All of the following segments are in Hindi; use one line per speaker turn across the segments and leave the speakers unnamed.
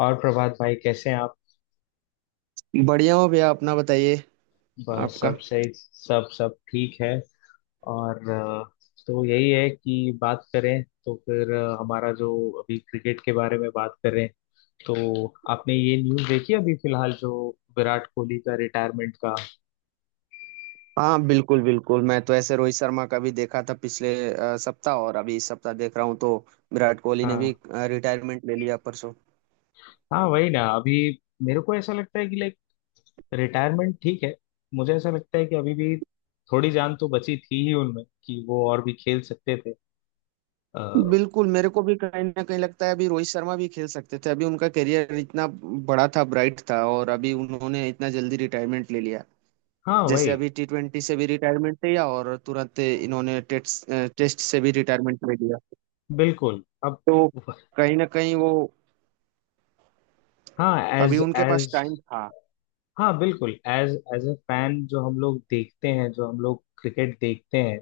और प्रभात भाई कैसे हैं आप?
बढ़िया हो भैया, अपना बताइए।
बस
आपका?
सब सही, सब सब ठीक है। और तो यही है कि बात करें, तो फिर हमारा जो अभी क्रिकेट के बारे में बात करें, तो आपने ये न्यूज़ देखी अभी फिलहाल जो विराट कोहली का रिटायरमेंट का।
हाँ बिल्कुल बिल्कुल, मैं तो ऐसे रोहित शर्मा का भी देखा था पिछले सप्ताह, और अभी इस सप्ताह देख रहा हूँ, तो विराट कोहली ने
हाँ।
भी रिटायरमेंट ले लिया परसों।
हाँ वही ना, अभी मेरे को ऐसा लगता है कि लाइक रिटायरमेंट ठीक है, मुझे ऐसा लगता है कि अभी भी थोड़ी जान तो बची थी ही उनमें कि वो और भी खेल सकते थे। आ,
बिल्कुल, मेरे को भी कहीं ना कहीं लगता है अभी रोहित शर्मा भी खेल सकते थे, अभी उनका करियर इतना बड़ा था, ब्राइट था, और अभी उन्होंने इतना जल्दी रिटायरमेंट ले लिया।
हाँ
जैसे
वही,
अभी T20 से भी रिटायरमेंट लिया, और तुरंत इन्होंने टेस्ट टेस्ट से भी रिटायरमेंट ले लिया।
बिल्कुल अब।
तो कहीं ना कहीं वो,
हाँ
अभी
एज
उनके पास
एज
टाइम था।
हाँ बिल्कुल एज एज ए फैन, जो हम लोग देखते हैं, जो हम लोग क्रिकेट देखते हैं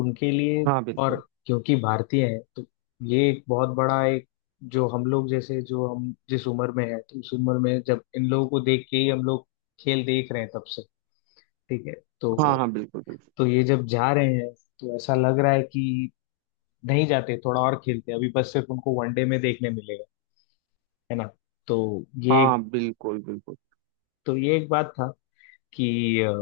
उनके लिए।
हाँ
और
बिल्कुल।
क्योंकि भारतीय हैं तो ये एक बहुत बड़ा एक, जो हम लोग जैसे जो हम जिस उम्र में है, तो उस उम्र में जब इन लोगों को देख के ही हम लोग खेल देख रहे हैं तब से, ठीक है। तो
हाँ हाँ बिल्कुल बिल्कुल।
तो ये जब जा रहे हैं, तो ऐसा लग रहा है कि नहीं जाते थोड़ा और खेलते, अभी बस सिर्फ उनको वनडे में देखने मिलेगा, है ना। तो ये
हाँ बिल्कुल बिल्कुल।
तो ये एक बात था कि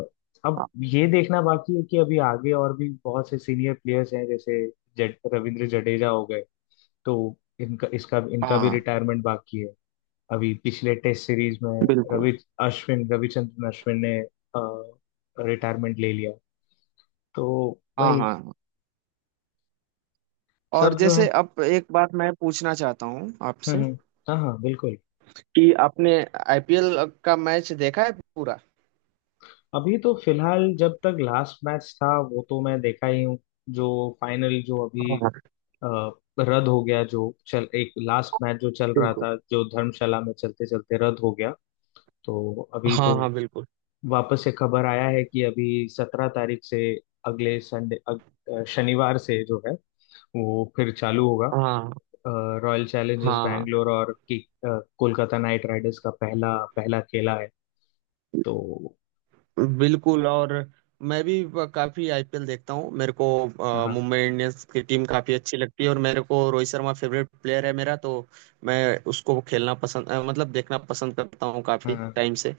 अब ये देखना बाकी है कि अभी आगे और भी बहुत से सीनियर प्लेयर्स हैं, जैसे रविंद्र जडेजा हो गए, तो इनका इसका
हाँ
इनका भी
हाँ
रिटायरमेंट बाकी है। अभी पिछले टेस्ट सीरीज में
बिल्कुल।
रवि रविचंद्रन अश्विन ने रिटायरमेंट ले लिया। तो
हाँ
वही,
हाँ हाँ। और
सब जो
जैसे
है।
अब एक बात मैं पूछना चाहता हूँ आपसे,
हम्म। हाँ हाँ बिल्कुल।
कि आपने आईपीएल का मैच देखा है पूरा?
अभी तो फिलहाल जब तक लास्ट मैच था वो तो मैं देखा ही हूँ, जो फाइनल जो अभी
हाँ
अ, रद्द हो गया, जो चल एक लास्ट मैच जो चल रहा
बिल्कुल।
था जो धर्मशाला में चलते चलते रद्द हो गया। तो अभी
हाँ
तो
हाँ बिल्कुल।
वापस से खबर आया है कि अभी 17 तारीख से, अगले संडे, शनिवार से जो है वो फिर चालू होगा,
हाँ
रॉयल चैलेंजर्स
हाँ हाँ।
बैंगलोर और कोलकाता नाइट राइडर्स का पहला पहला खेला है। तो
बिल्कुल। और मैं भी काफी आईपीएल देखता हूँ, मेरे को
हाँ
मुंबई इंडियंस की टीम काफी अच्छी लगती है, और मेरे को रोहित शर्मा फेवरेट प्लेयर है मेरा, तो मैं उसको खेलना पसंद मतलब देखना पसंद करता हूँ काफी
हाँ।
टाइम से।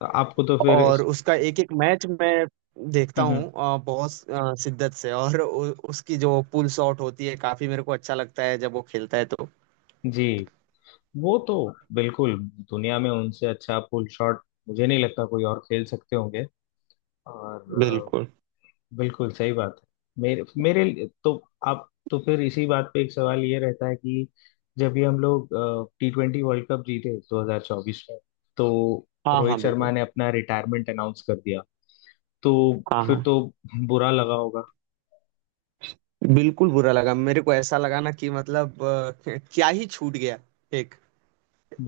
तो आपको तो फिर
और उसका एक एक मैच मैं देखता हूँ
हम्म।
बहुत शिद्दत से, और उसकी जो पुल शॉट होती है काफी मेरे को अच्छा लगता है जब वो खेलता है तो।
जी वो तो बिल्कुल, दुनिया में उनसे अच्छा पुल शॉट मुझे नहीं लगता कोई और खेल सकते होंगे। और
बिल्कुल।
बिल्कुल सही बात है। मेरे मेरे लिए- तो आप तो फिर इसी बात पे एक सवाल ये रहता है कि, जब भी हम लोग टी ट्वेंटी वर्ल्ड कप जीते 2024 में, तो
हाँ
रोहित
हाँ
शर्मा
बिल्कुल।
ने अपना रिटायरमेंट अनाउंस कर दिया, तो
हाँ
फिर
हाँ
तो बुरा लगा होगा।
बिल्कुल बुरा लगा, मेरे को ऐसा लगा ना कि मतलब, क्या ही छूट गया, एक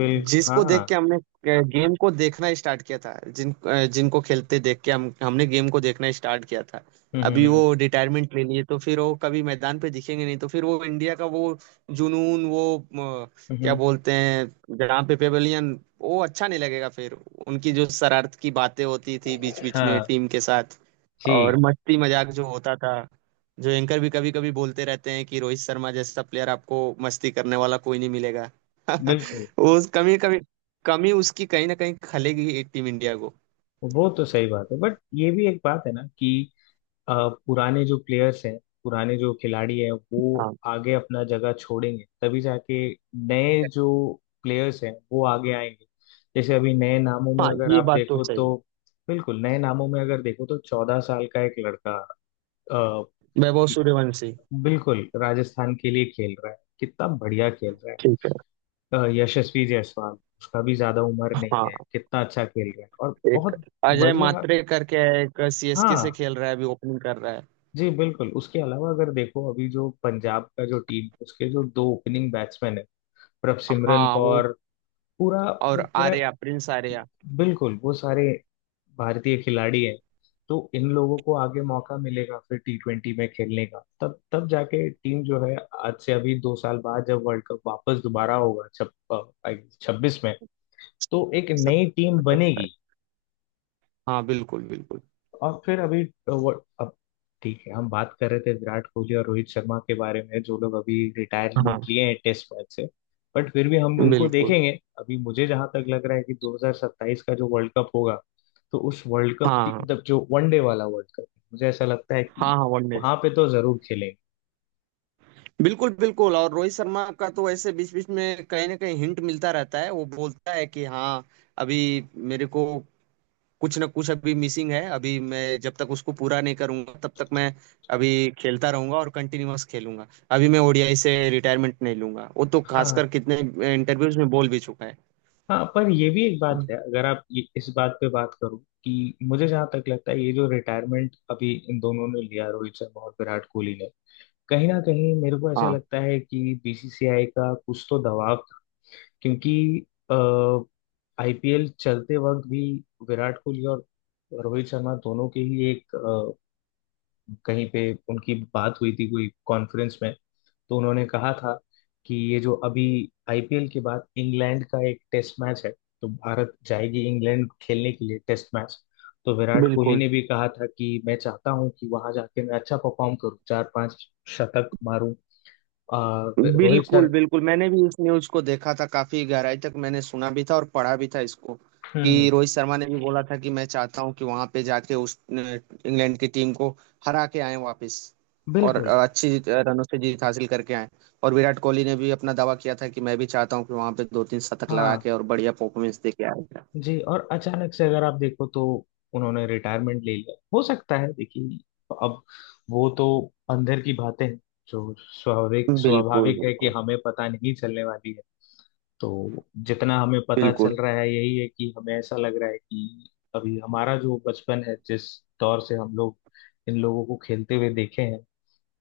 बिल
जिसको देख
हाँ।
के हमने गेम को देखना स्टार्ट किया था, जिनको खेलते देख के हम हमने गेम को देखना स्टार्ट किया था। अभी
हम्म।
वो रिटायरमेंट ले लिए तो फिर वो कभी मैदान पे दिखेंगे नहीं, तो फिर वो इंडिया का वो जुनून, वो
हम्म।
क्या बोलते हैं जहाँ पे, पेवेलियन, वो अच्छा नहीं लगेगा फिर। उनकी जो शरारत की बातें होती थी बीच बीच में
हाँ
टीम के साथ,
जी
और मस्ती मजाक जो होता था, जो एंकर भी कभी कभी बोलते रहते हैं कि रोहित शर्मा जैसा प्लेयर आपको मस्ती करने वाला कोई नहीं मिलेगा।
बिल्कुल।
उस कमी कमी कमी उसकी कहीं ना कहीं खलेगी ही टीम इंडिया को।
वो तो सही बात है, बट ये भी एक बात है ना कि अ, पुराने जो प्लेयर्स हैं, पुराने जो खिलाड़ी हैं वो
हाँ
आगे अपना जगह छोड़ेंगे, तभी जाके नए जो प्लेयर्स हैं वो आगे आएंगे। जैसे अभी नए नामों में
हाँ,
अगर
ये
आप
बात तो
देखो
सही है।
तो, बिल्कुल, नए नामों में अगर देखो तो 14 साल का एक लड़का अ,
वैभव सूर्यवंशी।
बिल्कुल राजस्थान के लिए खेल रहा है, कितना बढ़िया खेल रहा
ठीक है।
है। यशस्वी जायसवाल, उसका भी ज्यादा उम्र नहीं है,
हाँ,
कितना अच्छा खेल रहा है। और
एक
बहुत
अजय
बढ़िया।
मात्रे करके है, एक सीएसके
हाँ
से खेल रहा है, अभी ओपनिंग कर रहा है।
जी बिल्कुल, उसके अलावा अगर देखो, अभी जो पंजाब का जो टीम, उसके जो दो ओपनिंग बैट्समैन है, प्रभसिमरन
हाँ वो।
कौर पूरा,
और
वो पूरा,
आर्या, प्रिंस आर्या।
बिल्कुल, वो सारे भारतीय खिलाड़ी हैं। तो इन लोगों को आगे मौका मिलेगा फिर टी ट्वेंटी में खेलने का, तब तब जाके टीम जो है, आज से अभी 2 साल बाद जब वर्ल्ड कप वापस दोबारा होगा, छप 26 में, तो एक
सत,
नई टीम
सत,
बनेगी।
हाँ बिल्कुल बिल्कुल।
और फिर अभी वो अब, ठीक है हम बात कर रहे थे विराट कोहली और रोहित शर्मा के बारे में जो लोग अभी रिटायरमेंट
हाँ
लिए हैं टेस्ट मैच से, बट फिर भी हम उनको
बिल्कुल।
देखेंगे। अभी मुझे जहां तक लग रहा है कि 2027 का जो वर्ल्ड कप होगा, तो उस वर्ल्ड कप की
हाँ
मतलब जो वनडे वाला वर्ल्ड कप, मुझे ऐसा लगता है
हाँ
कि
हाँ वनडे।
वहां पे तो जरूर खेलेंगे।
बिल्कुल बिल्कुल। और रोहित शर्मा का तो ऐसे बीच बीच में कहीं ना कहीं हिंट मिलता रहता है, वो बोलता है कि हाँ, अभी मेरे को कुछ ना कुछ अभी मिसिंग है, अभी मैं जब तक उसको पूरा नहीं करूंगा तब तक मैं अभी खेलता रहूंगा और कंटिन्यूअस खेलूंगा, अभी मैं ओडीआई से रिटायरमेंट नहीं लूंगा, वो तो खासकर
हाँ
कितने इंटरव्यूज में बोल भी चुका है।
हाँ, पर ये भी एक बात है, अगर आप इस बात पे बात करो कि, मुझे जहां तक लगता है ये जो रिटायरमेंट अभी इन दोनों ने लिया रोहित शर्मा और विराट कोहली ने, कहीं ना कहीं मेरे को ऐसा
हाँ
लगता है कि बीसीसीआई का कुछ तो दबाव, क्योंकि आईपीएल चलते वक्त भी विराट कोहली और रोहित शर्मा दोनों के ही एक कहीं पे उनकी बात हुई थी कोई कॉन्फ्रेंस में, तो उन्होंने कहा था कि ये जो अभी आईपीएल के बाद इंग्लैंड का एक टेस्ट मैच है, तो भारत जाएगी इंग्लैंड खेलने के लिए टेस्ट मैच, तो विराट कोहली
बिल्कुल
ने भी कहा था कि मैं चाहता हूं कि वहां जाके मैं अच्छा परफॉर्म करूं, चार पांच शतक मारूं। आ, रोहित
बिल्कुल।
सर।
बिल्कुल मैंने भी इस न्यूज को देखा था काफी गहराई तक, मैंने सुना भी था और पढ़ा भी था इसको,
हम्म।
कि रोहित शर्मा ने भी बोला था कि मैं चाहता हूं कि वहां पे जाके उस इंग्लैंड की टीम को हरा के आए वापस, और
बिल्कुल।
अच्छी रनों से जीत हासिल करके आए। और विराट कोहली ने भी अपना दावा किया था कि मैं भी चाहता हूँ कि वहां पे दो तीन शतक लगा
हाँ
के और बढ़िया परफॉर्मेंस दे के आएगा।
जी, और अचानक से अगर आप देखो तो उन्होंने रिटायरमेंट ले लिया, हो सकता है, देखिए अब वो तो अंदर की बातें हैं जो स्वाभाविक
बिल्कुल
स्वाभाविक है कि
बिल्कुल।
हमें पता नहीं चलने वाली है। तो जितना हमें पता चल
बिल्कुल।
रहा है यही है, कि हमें ऐसा लग रहा है कि अभी हमारा जो बचपन है, जिस दौर से हम लोग इन लोगों को खेलते हुए देखे हैं,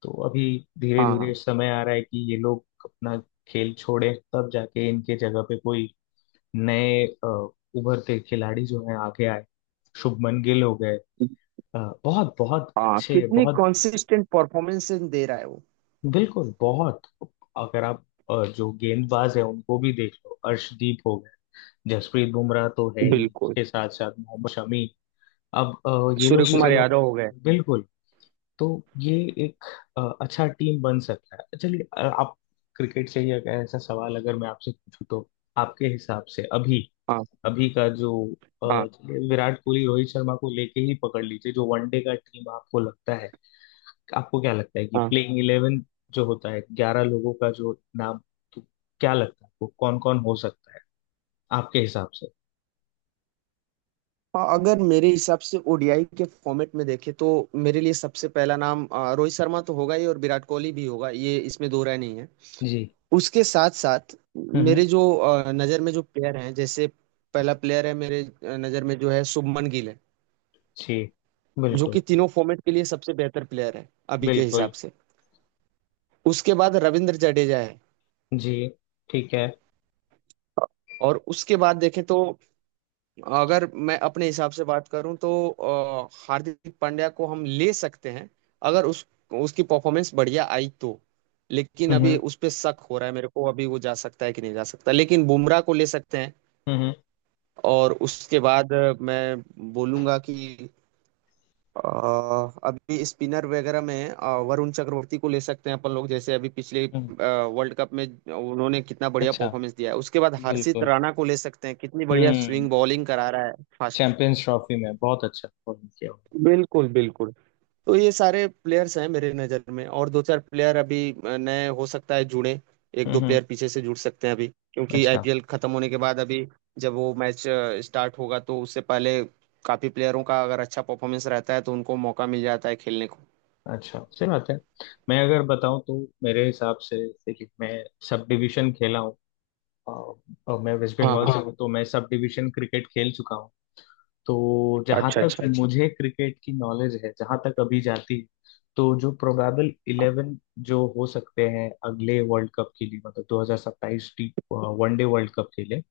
तो अभी धीरे
हाँ
धीरे
हाँ
समय आ रहा है कि ये लोग अपना खेल छोड़े, तब जाके इनके जगह पे कोई नए उभरते खिलाड़ी जो हैं आगे आए। शुभमन गिल हो गए, अ, बहुत बहुत
हाँ,
अच्छे,
कितनी
बहुत
कॉन्सिस्टेंट परफॉर्मेंस दे रहा है वो।
बिल्कुल बहुत। अगर आप जो गेंदबाज है उनको भी देख लो, अर्शदीप हो गए, जसप्रीत बुमराह तो है ही,
बिल्कुल।
उसके साथ साथ मोहम्मद शमी। अब ये लोग
सूर्य
भी
कुमार
चलो,
यादव हो गए।
यादव बिल्कुल। तो ये एक अच्छा टीम बन सकता है। चलिए आप, क्रिकेट से ही एक ऐसा सवाल अगर मैं आपसे पूछूं तो, आपके हिसाब से अभी,
हाँ
अभी का जो
हाँ
चलिए विराट कोहली रोहित शर्मा को लेके ही पकड़ लीजिए, जो वनडे का टीम आपको लगता है, आपको क्या लगता है कि
हाँ।
प्लेइंग इलेवन जो होता है 11 लोगों का जो नाम, तो क्या लगता है आपको कौन कौन हो सकता है आपके हिसाब से?
हाँ, अगर मेरे हिसाब से ओडीआई के फॉर्मेट में देखें तो, मेरे लिए सबसे पहला नाम रोहित शर्मा तो होगा ही, और विराट कोहली भी होगा, ये इसमें दो राय नहीं है।
जी।
उसके साथ साथ
हम्म।
मेरे जो नज़र में जो प्लेयर हैं, जैसे पहला प्लेयर है मेरे नज़र में, जो है शुभमन गिल है,
जी
जो कि
बिल्कुल
तीनों फॉर्मेट के लिए सबसे बेहतर प्लेयर है अभी के हिसाब
बिल्कुल।
से। उसके बाद रविंद्र जडेजा है।
जी ठीक है।
और उसके बाद देखें तो, अगर मैं अपने हिसाब से बात करूं तो हार्दिक पांड्या को हम ले सकते हैं, अगर उस उसकी परफॉर्मेंस बढ़िया आई तो। लेकिन अभी
हम्म।
उस पे शक हो रहा है मेरे को, अभी वो जा सकता है कि नहीं जा सकता, लेकिन बुमराह को ले सकते हैं।
हम्म,
और उसके बाद मैं बोलूंगा कि अ, अभी स्पिनर वगैरह में वरुण चक्रवर्ती को ले सकते हैं अपन लोग, जैसे अभी पिछले
हम्म।
वर्ल्ड कप में उन्होंने कितना बढ़िया
अच्छा
परफॉर्मेंस दिया है, उसके बाद हर्षित
बिल्कुल।
राणा को ले सकते हैं, कितनी बढ़िया
हम्म।
स्विंग बॉलिंग करा रहा है फास्ट।
चैंपियंस ट्रॉफी में बहुत अच्छा परफॉर्म किया हुआ।
बिल्कुल बिल्कुल। तो ये सारे प्लेयर्स हैं मेरे नज़र में, और दो चार प्लेयर अभी नए हो सकता है जुड़े, एक दो
हम्म।
प्लेयर पीछे से जुड़ सकते हैं अभी, क्योंकि
अच्छा
आईपीएल खत्म होने के बाद अभी जब वो मैच स्टार्ट होगा तो उससे पहले काफी प्लेयरों का अगर अच्छा परफॉर्मेंस रहता है तो उनको मौका मिल जाता है खेलने को।
अच्छा, सही बात है। मैं अगर बताऊं तो, मेरे हिसाब से देखिए मैं सब डिवीजन खेला हूँ, और मैं वेस्ट
हाँ
बंगाल से
हाँ
हूँ। हाँ, तो मैं सब डिवीजन क्रिकेट खेल चुका हूँ। तो जहां
अच्छा
तक,
अच्छा।
अच्छा अच्छा, मुझे क्रिकेट की नॉलेज है जहां तक अभी जाती है, तो जो प्रोबेबल इलेवन जो हो सकते हैं अगले वर्ल्ड कप के लिए, मतलब 2027 टी वनडे वर्ल्ड कप के लिए,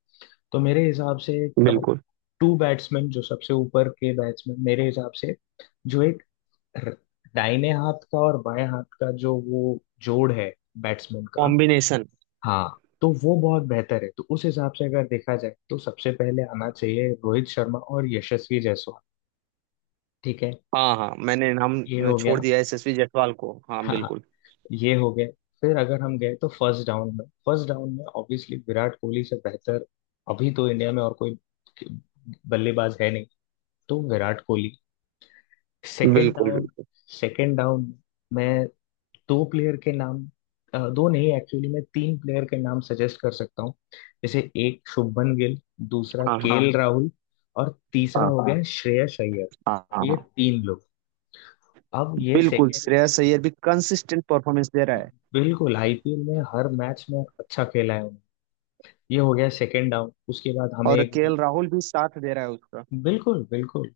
तो मेरे हिसाब से टॉप
बिल्कुल।
टू बैट्समैन, जो सबसे ऊपर के बैट्समैन, मेरे हिसाब से, जो एक र- दाहिने हाथ का और बाएं हाथ का जो वो जोड़ है बैट्समैन का,
कॉम्बिनेशन।
हाँ तो वो बहुत बेहतर है। तो उस हिसाब से अगर देखा जाए तो सबसे पहले आना चाहिए रोहित शर्मा और यशस्वी जायसवाल, ठीक है,
हाँ हाँ, मैंने नाम
ये हो गया।
छोड़ दिया यशस्वी जायसवाल को, हाँ
हाँ हाँ,
बिल्कुल।
ये हो गया। फिर अगर हम गए तो फर्स्ट डाउन में, फर्स्ट डाउन में ऑब्वियसली विराट कोहली से बेहतर अभी तो इंडिया में और कोई बल्लेबाज है नहीं, तो विराट कोहली। सेकेंड
बिल्कुल
डाउन,
बिल्कुल।
सेकेंड डाउन मैं दो प्लेयर के नाम, दो नहीं, एक्चुअली मैं तीन प्लेयर के नाम सजेस्ट कर सकता हूँ। जैसे, एक शुभमन गिल, दूसरा
हाँ
केएल केएल राहुल, और तीसरा
हाँ
हो गया हाँ श्रेयस अय्यर।
हाँ हाँ
ये
हाँ।
तीन लोग अब, ये
बिल्कुल,
सेकेंड,
श्रेयस अय्यर भी कंसिस्टेंट परफॉर्मेंस दे रहा है।
बिल्कुल, आईपीएल में हर मैच में अच्छा खेला है उन्होंने, ये हो गया सेकेंड डाउन। उसके बाद हमें
और
एक,
केएल राहुल भी साथ दे रहा है उसका।
बिल्कुल बिल्कुल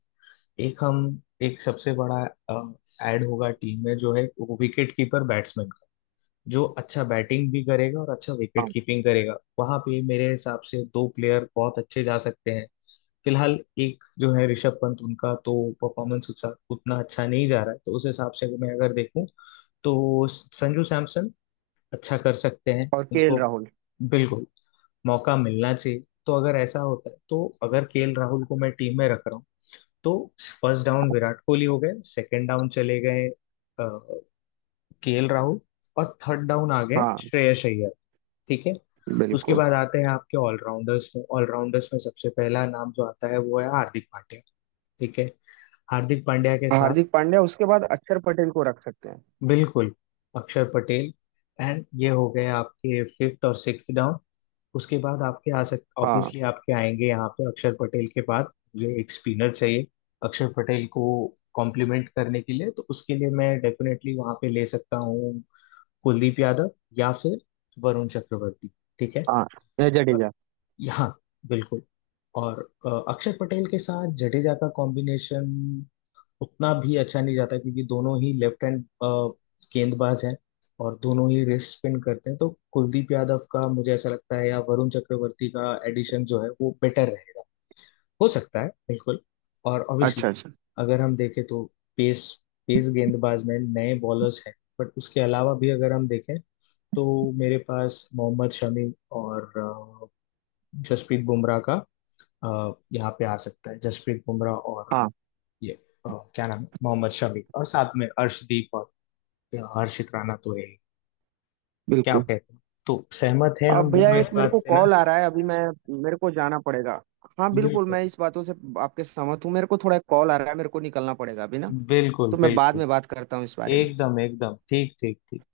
एक, हम एक सबसे बड़ा ऐड होगा टीम में, जो है विकेट कीपर बैट्समैन, जो अच्छा बैटिंग भी करेगा और अच्छा विकेट
हाँ,
कीपिंग करेगा, वहां पे मेरे हिसाब से दो प्लेयर बहुत अच्छे जा सकते हैं। फिलहाल एक जो है ऋषभ पंत, उनका तो परफॉर्मेंस उतना अच्छा नहीं जा रहा है, तो उस हिसाब से अगर देखूं, तो संजू सैमसन अच्छा कर सकते हैं,
और केएल
उनको
राहुल।
बिल्कुल मौका मिलना चाहिए। तो अगर ऐसा होता है, तो अगर केएल राहुल को मैं टीम में रख रहा हूँ, तो फर्स्ट डाउन विराट कोहली हो गए, सेकंड डाउन चले गए केएल राहुल, और थर्ड डाउन आ गए
हाँ
श्रेयस अय्यर, ठीक है। उसके
बिल्कुल।
बाद आते हैं आपके ऑलराउंडर्स में, ऑलराउंडर्स में सबसे पहला नाम जो आता है वो है हार्दिक पांड्या, ठीक है। हार्दिक पांड्या के
और
साथ
हार्दिक पांड्या, उसके बाद अक्षर पटेल को रख सकते हैं।
बिल्कुल अक्षर पटेल, एंड ये हो गए आपके फिफ्थ और सिक्स डाउन। उसके बाद आपके आ सक
हाँ
ऑब्वियसली आपके आएंगे यहाँ पे, अक्षर पटेल के बाद मुझे एक स्पिनर चाहिए अक्षर पटेल को कॉम्प्लीमेंट करने के लिए, तो उसके लिए मैं डेफिनेटली वहां पे ले सकता हूँ कुलदीप यादव या फिर वरुण चक्रवर्ती, ठीक है।
हाँ, या
और
जडेजा।
यहाँ बिल्कुल, और अक्षर पटेल के साथ जडेजा का कॉम्बिनेशन उतना भी अच्छा नहीं जाता, क्योंकि दोनों ही लेफ्ट हैंड गेंदबाज हैं और दोनों ही रिस्ट स्पिन करते हैं, तो कुलदीप यादव का मुझे ऐसा लगता है या वरुण चक्रवर्ती का एडिशन जो है वो बेटर रहेगा, हो सकता है। बिल्कुल और ऑब्वियसली,
अच्छा अच्छा।
अगर हम देखें तो पेस, गेंदबाज में नए बॉलर्स हैं, बट उसके अलावा भी अगर हम देखें तो मेरे पास मोहम्मद शमी और जसप्रीत बुमराह का यहाँ पे आ सकता है जसप्रीत बुमराह और
हाँ
ये, अ, क्या नाम है? मोहम्मद शमी, और साथ में अर्शदीप, और हर्षित राणा तो है ही। क्या
बिल्कुल।
कहते हैं, तो सहमत हैं
अब
हम
भैया
दोनों
एक
इस
मेरे
बात
को
से ना?
कॉल आ रहा है, अभी मैं, मेरे को जाना पड़ेगा। हाँ बिल्कुल,
बिल्कुल
मैं इस बातों से आपके सहमत हूँ, मेरे को थोड़ा कॉल आ रहा है, मेरे को निकलना पड़ेगा अभी ना।
बिल्कुल
तो मैं बाद
बिल्कुल,
में बात करता हूँ इस बारे में।
एकदम एकदम, ठीक ठीक ठीक।